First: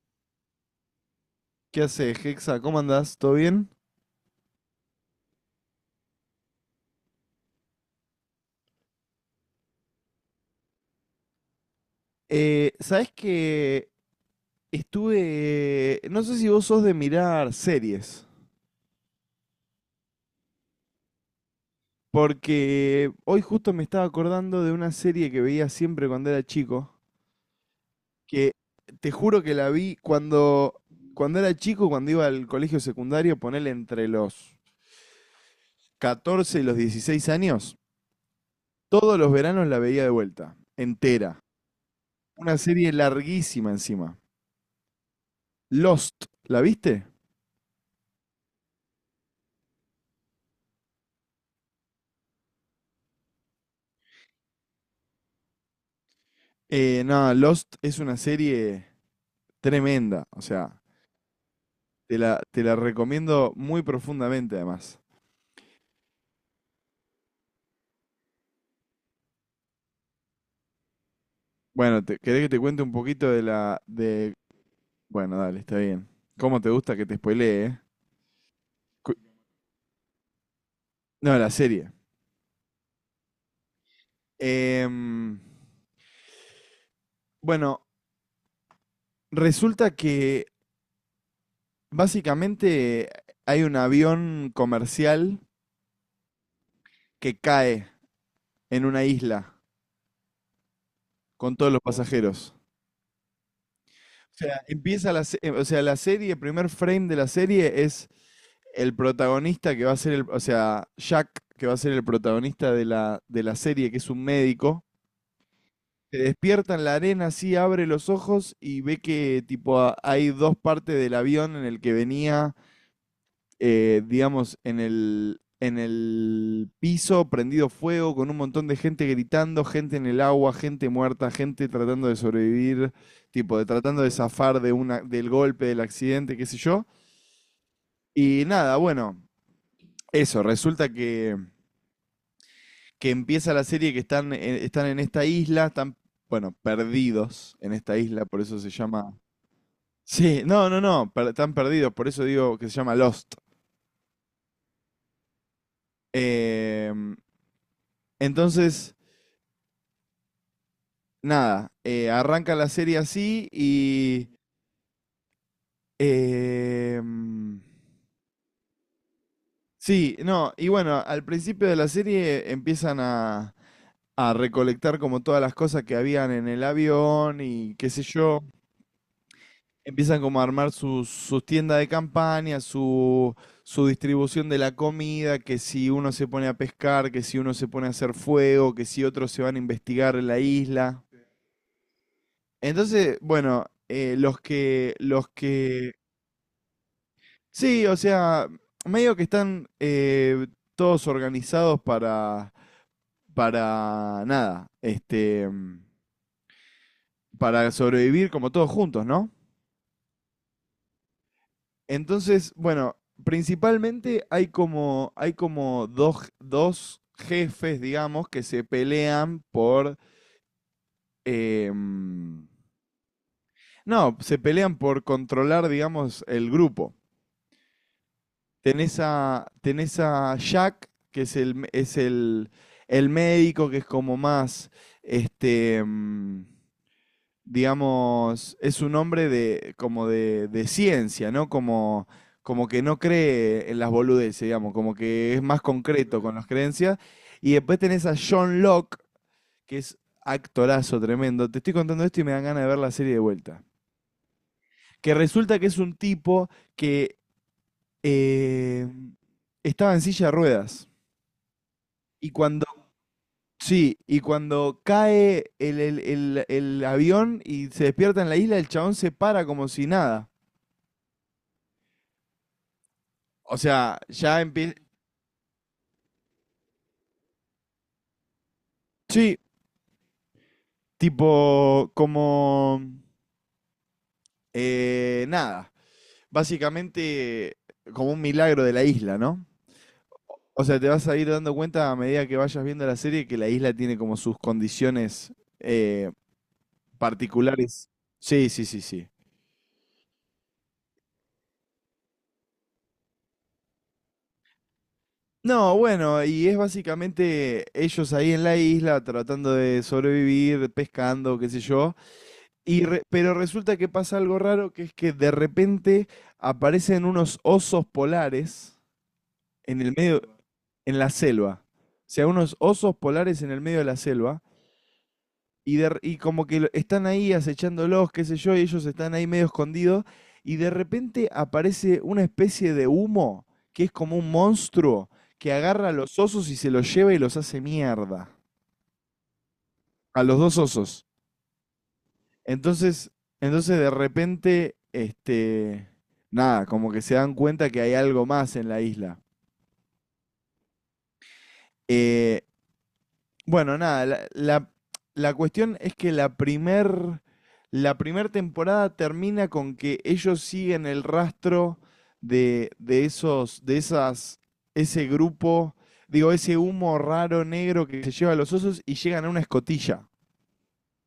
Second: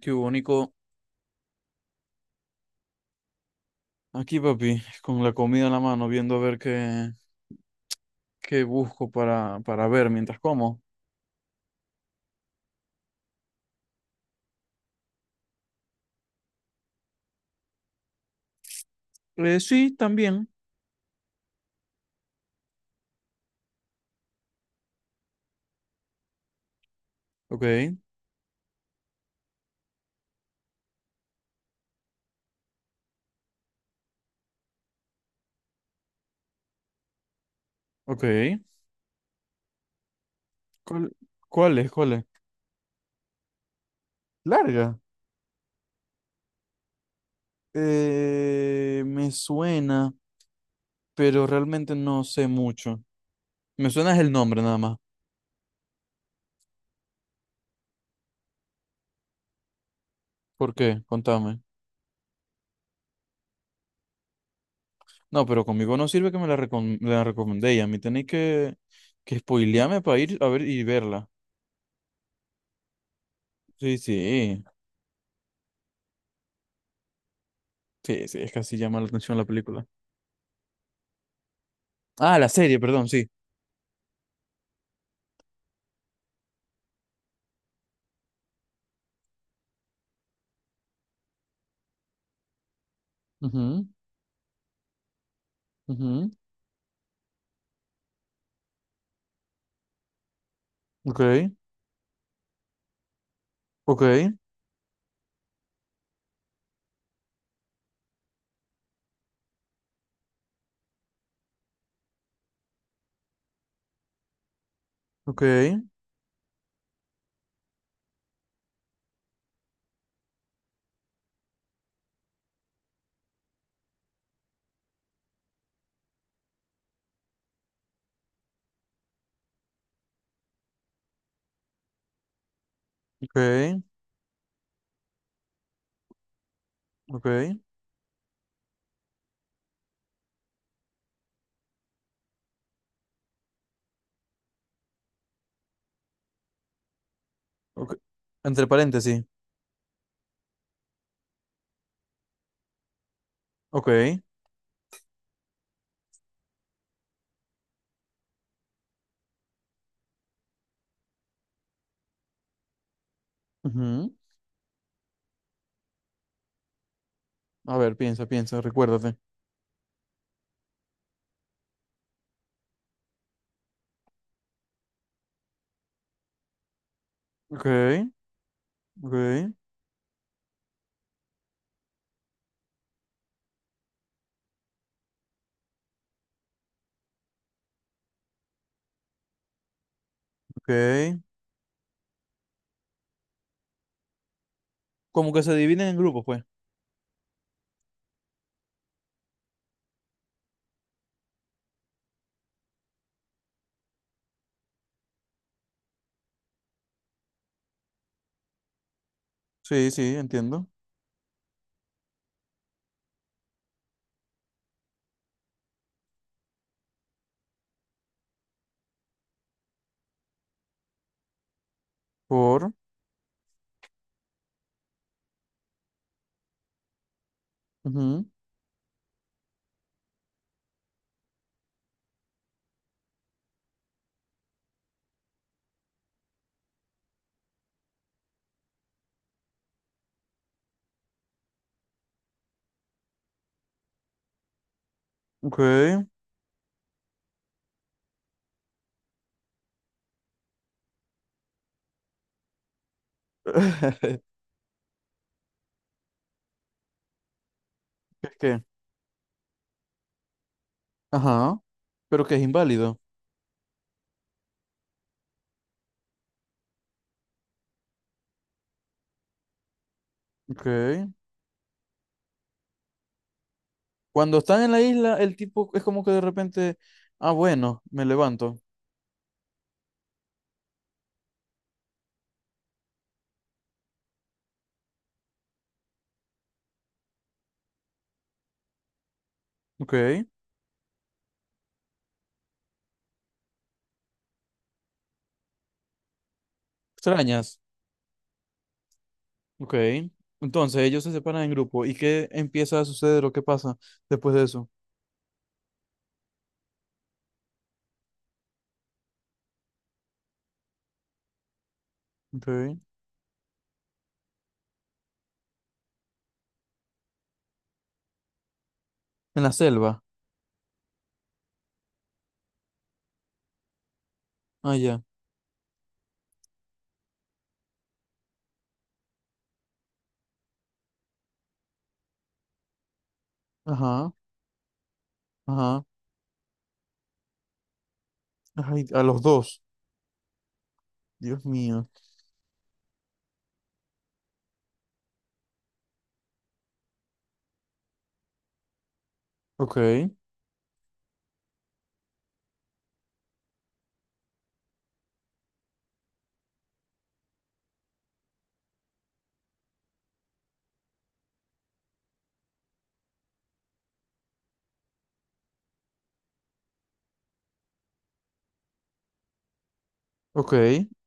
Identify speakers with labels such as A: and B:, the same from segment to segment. A: Qué único.
B: ¿Qué haces, Hexa? ¿Cómo andás? ¿Todo bien?
A: Aquí, papi, con la comida en la mano, viendo a ver qué busco para ver mientras como.
B: ¿Sabés que estuve... No sé si vos sos de mirar series,
A: Sí, también.
B: porque hoy justo me estaba acordando de una serie que veía siempre cuando era chico,
A: Ok,
B: que te juro que la vi cuando era chico, cuando iba al colegio secundario, ponele entre los 14 y los 16 años,
A: ok.
B: todos los veranos la veía de vuelta,
A: ¿Cuál,
B: entera.
A: cuál es? ¿Cuál es?
B: Una serie larguísima encima.
A: Larga.
B: Lost, ¿la viste?
A: Me suena, pero realmente no sé mucho. Me suena es el nombre nada más.
B: No, Lost es una serie tremenda, o
A: ¿Por
B: sea,
A: qué? Contame.
B: te la recomiendo muy profundamente además.
A: No, pero conmigo no sirve que me la, la recomendé y a mí tenéis que spoilearme para ir a ver y verla.
B: Bueno, te, ¿querés que te cuente un poquito de la...
A: Sí,
B: de...
A: sí.
B: Bueno, dale, está bien. ¿Cómo te gusta que te spoilee, eh?
A: Sí, sí, es que así llama la
B: Cu-
A: atención la película.
B: No, la serie.
A: Ah, la serie, perdón, sí.
B: Em, bueno, resulta que básicamente hay un avión comercial
A: Ujú, ujú.
B: que cae en una isla
A: Ok,
B: con todos los pasajeros.
A: ok,
B: Sea, o sea, la serie, el primer frame de la serie es el protagonista que va a ser el, o sea, Jack, que va a ser el protagonista de de la serie, que es un médico,
A: ok,
B: se despierta en la arena, así abre los ojos y ve que tipo a- hay dos partes del avión en el que venía digamos, en en el piso, prendido fuego, con un montón de gente gritando, gente en el agua, gente muerta, gente tratando de sobrevivir, tipo, de
A: ok,
B: tratando de zafar de una, del golpe, del accidente, qué sé yo.
A: ok,
B: Y nada, bueno, eso, resulta que empieza la serie que están, están en esta isla, están, bueno, perdidos en
A: ok.
B: esta isla, por eso
A: Entre
B: se llama...
A: paréntesis.
B: Sí, no, no, no, per- están perdidos, por eso digo que se llama Lost.
A: Ok.
B: Em, entonces... nada, arranca la serie así
A: Ujú.
B: y... eh, mm,
A: A ver, piensa, piensa, recuérdate.
B: sí, no, y bueno, al principio de la serie empiezan a recolectar como todas las cosas que habían en el avión
A: Ok,
B: y qué sé yo.
A: ok,
B: Empiezan como a armar sus tiendas de campaña, su distribución de la comida, que si uno se pone a pescar, que si uno se pone a hacer fuego, que si otros se van a investigar en la isla.
A: ok.
B: Entonces, bueno, los
A: Como que se dividen
B: que
A: en grupos, pues.
B: sí, o sea, medio que están todos organizados para nada, este, para sobrevivir como todos juntos, ¿no?
A: Sí, sí, entiendo.
B: Entonces, bueno, principalmente hay como dos jefes, digamos, que se pelean eh, mm,
A: Por.
B: no, se pelean por controlar, digamos, el grupo.
A: Ujú.
B: Tenés a Jack, que es el médico, que es como más, este, digamos, es un hombre de, como de ciencia, ¿no? Como, como que no cree en las boludeces, digamos, como que es
A: Ok.
B: más concreto con las creencias. Y después tenés a John Locke, que es actorazo tremendo. Te estoy contando esto y me dan ganas de ver la serie de vuelta. Que resulta que es un tipo que
A: Es que.
B: eh, estaba en silla de ruedas.
A: Ajá. Pero
B: Y
A: que es
B: cuando,
A: inválido.
B: sí, y cuando cae el avión y se despierta en la isla, el chabón se para como si nada.
A: Ok.
B: O sea,
A: Cuando
B: ya
A: están en
B: empieza...
A: la isla, el tipo es como que de repente. Ah, bueno, me levanto.
B: Sí, tipo como... nada. Básicamente como un milagro de la isla, ¿no?
A: Ok.
B: O sea, te vas a ir dando cuenta a medida que vayas viendo la serie que la isla tiene como sus condiciones eh,
A: Extrañas.
B: particulares. Sí, sí, sí, sí.
A: Ok. Entonces ellos se separan en grupo. ¿Y qué empieza a suceder o qué pasa después de eso?
B: No, bueno, y es básicamente ellos ahí en la isla tratando de sobrevivir, pescando, qué sé yo.
A: Ok. En
B: Y re- pero resulta que pasa algo raro, que es que de repente aparecen unos osos polares
A: la
B: en el
A: selva.
B: medio, en la selva. O sea, unos osos polares en el medio de la selva
A: Ah, ya.
B: y, de- y como que están ahí acechándolos, qué sé yo, y ellos están ahí medio escondidos, y de repente aparece una especie de humo, que es
A: Ajá.
B: como un monstruo, que
A: Ajá.
B: agarra a los osos y se los lleva y los hace mierda.
A: Ay, a los dos.
B: A los dos osos.
A: Dios mío.
B: Entonces, entonces de repente, este, nada, como que se dan cuenta que hay algo más en la isla.
A: Ok.
B: Eh, Bueno, nada, la cuestión es que la primer temporada termina con que ellos siguen el rastro de esos, de esas, ese grupo, digo, ese humo raro negro que se lleva a los osos y llegan a una escotilla.
A: Ok.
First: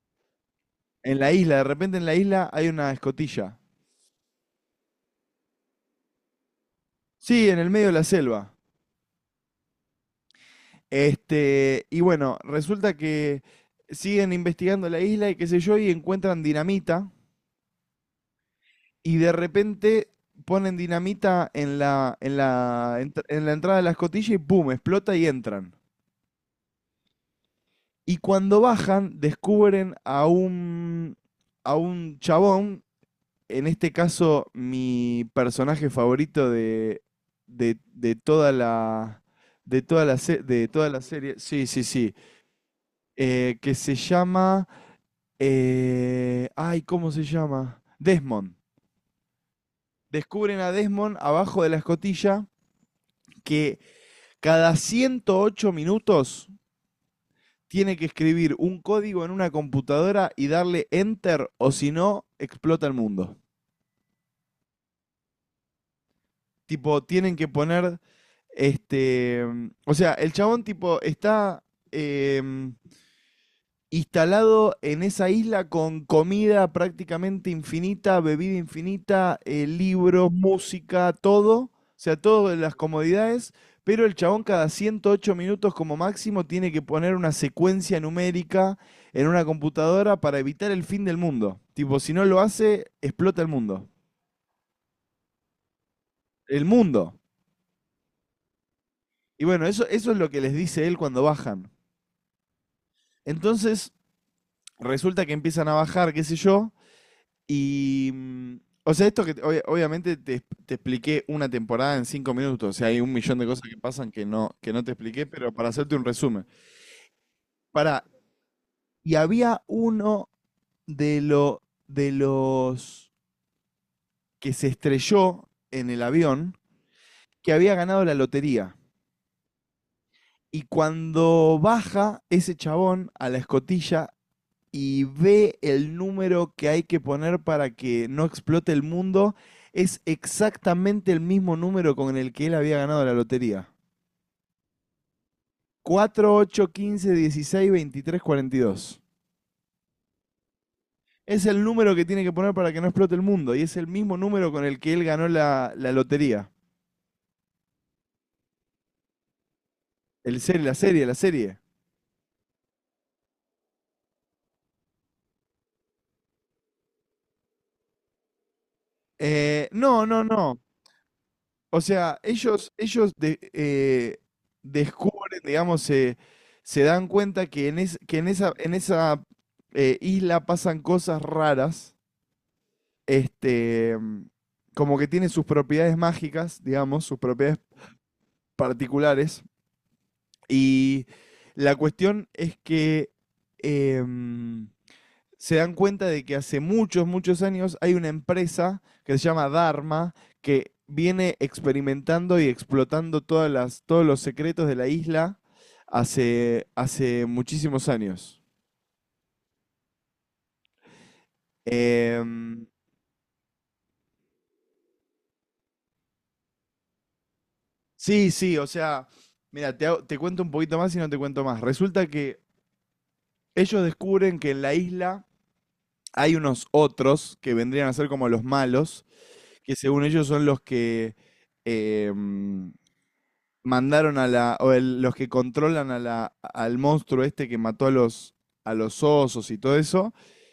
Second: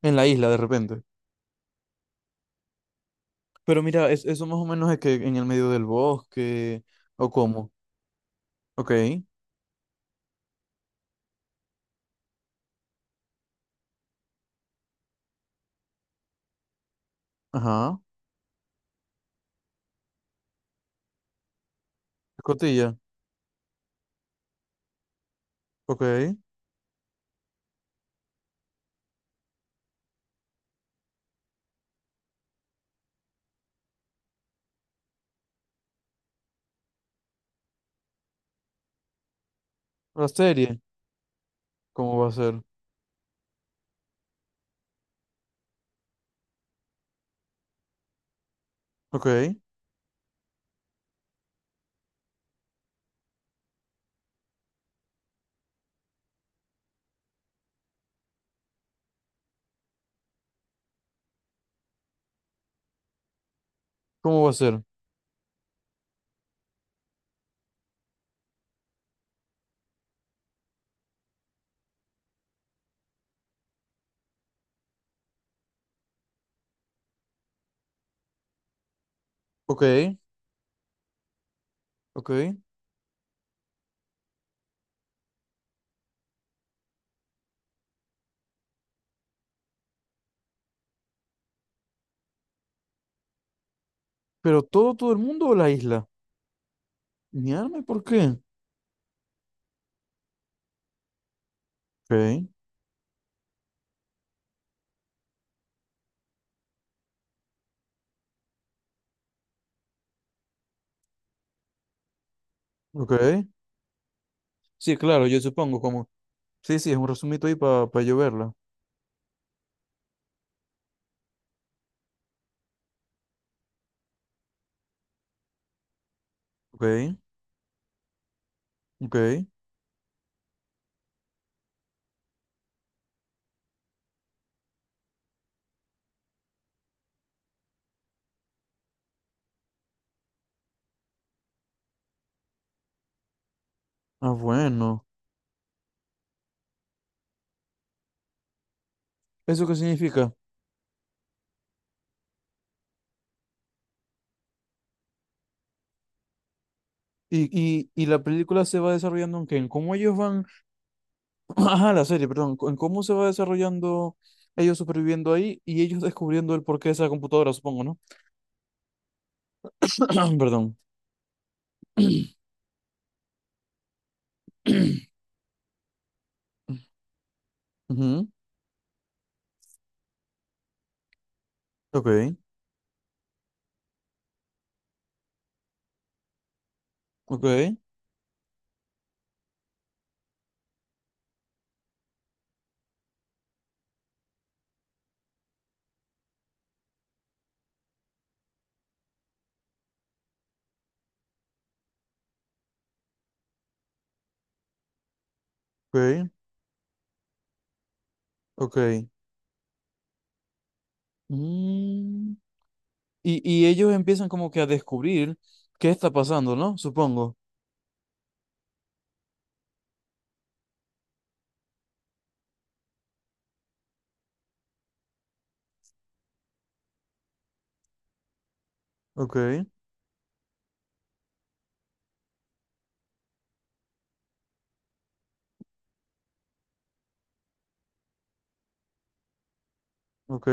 A: En la isla de repente.
B: En la isla, de repente en la isla hay una escotilla.
A: Pero mira, es, eso más o menos es que en el medio del bosque. ¿O
B: Sí, en el
A: cómo?
B: medio de la selva.
A: Ok.
B: Este, y bueno, resulta que siguen investigando la isla y qué sé yo, y encuentran dinamita
A: Ajá.
B: y de repente ponen dinamita en
A: Escotilla.
B: en la entrada de la escotilla y ¡pum! Explota y entran.
A: Ok.
B: Y cuando bajan, descubren a a un chabón, en este caso mi personaje favorito de toda la... De toda, la
A: La
B: se- de
A: serie.
B: toda la serie, sí, sí, sí,
A: ¿Cómo va a ser?
B: eh, que se llama, ay, ¿cómo se llama? Desmond.
A: Ok.
B: Descubren a Desmond abajo de la escotilla que cada 108 minutos tiene que escribir un código en una computadora y darle enter o si no, explota el mundo.
A: ¿Cómo va a ser?
B: Tipo, tienen que poner, este, o sea, el chabón tipo está em, instalado en esa isla con comida prácticamente infinita, bebida infinita,
A: Ok.
B: libros, música, todo, o sea,
A: Ok.
B: todas las comodidades, pero el chabón cada 108 minutos como máximo tiene que poner una secuencia numérica en una computadora para evitar el fin del mundo. Tipo, si no lo hace, explota el mundo.
A: ¿Pero todo el mundo o la isla?
B: El mundo.
A: Mi alma, ¿y por qué?
B: Y bueno, eso es lo que les dice él cuando bajan.
A: Ok.
B: Entonces, resulta que empiezan a bajar, qué sé yo, Y, mm, o sea, esto que te- obvia- obviamente te expliqué una temporada en cinco minutos, o sea, hay
A: Ok.
B: un millón de cosas que pasan que no te
A: Sí,
B: expliqué,
A: claro, yo
B: pero para
A: supongo
B: hacerte un
A: como...
B: resumen.
A: Sí, sí, es un resumito ahí para
B: Para,
A: yo verla.
B: y había uno de los que se estrelló en el avión
A: Ok,
B: que había ganado la lotería.
A: ok.
B: Y cuando baja ese chabón a la escotilla, y ve el número que hay que poner para que no explote el mundo, es exactamente el mismo número con el que él había ganado la lotería.
A: Ah, bueno.
B: 4 8 15 16 23 42.
A: ¿Eso qué significa?
B: Es el número que tiene que poner para que no explote el mundo y es el mismo número con el que él ganó la lotería.
A: Y, y la película se va desarrollando en qué, en cómo ellos
B: El
A: van...
B: serie, la serie, la serie.
A: Ajá, la serie, perdón. En cómo se va desarrollando ellos superviviendo ahí y ellos descubriendo el porqué de esa computadora, supongo, ¿no?
B: No, no, no.
A: Perdón.
B: O sea, descubren, digamos, se dan cuenta que en, es- que
A: Ujú.
B: en esa isla pasan cosas raras,
A: Ok,
B: este, como que tiene sus propiedades mágicas, digamos, sus propiedades
A: ok,
B: particulares. Y la cuestión es que em, se dan cuenta de que hace muchos, muchos años hay una empresa que se llama Dharma, que viene experimentando y explotando todas todos los secretos de la isla
A: ok,
B: hace muchísimos años.
A: ok. Mm.
B: Em,
A: Y ellos empiezan como que a descubrir qué está pasando, ¿no? Supongo.
B: sí, sí, o sea, mira, te cuento un poquito más y no te cuento más. Resulta que ellos descubren que en la isla hay unos otros que vendrían a ser como los malos,
A: Ok.
B: que según ellos son los que em, mandaron a los que controlan a la, al monstruo este que mató a los osos y todo eso.
A: Ok.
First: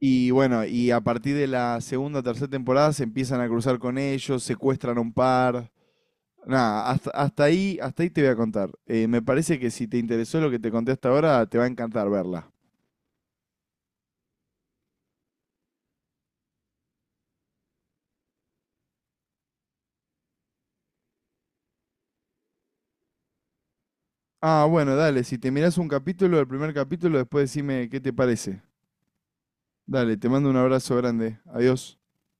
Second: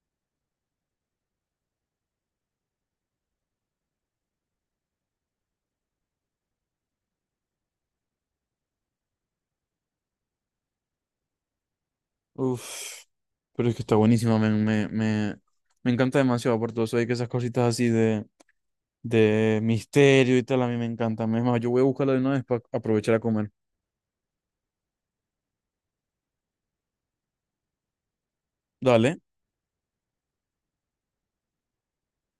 B: Y bueno, y a partir de la segunda o tercera temporada se empiezan a cruzar con ellos, secuestran a un par. Nada, hasta ahí te voy a contar. Me parece que si te interesó lo que te conté hasta ahora, te va a encantar verla.
A: Uf. Pero es que está buenísima, me encanta demasiado. Por aparte, vos hay que esas cositas así de misterio y tal, a mí me encantan. Es más, yo voy a buscarla de una vez para aprovechar a comer.
B: Ah, bueno, dale, si te mirás un capítulo, el primer capítulo, después decime qué te parece.
A: Dale.
B: Dale, te mando un abrazo grande. Adiós.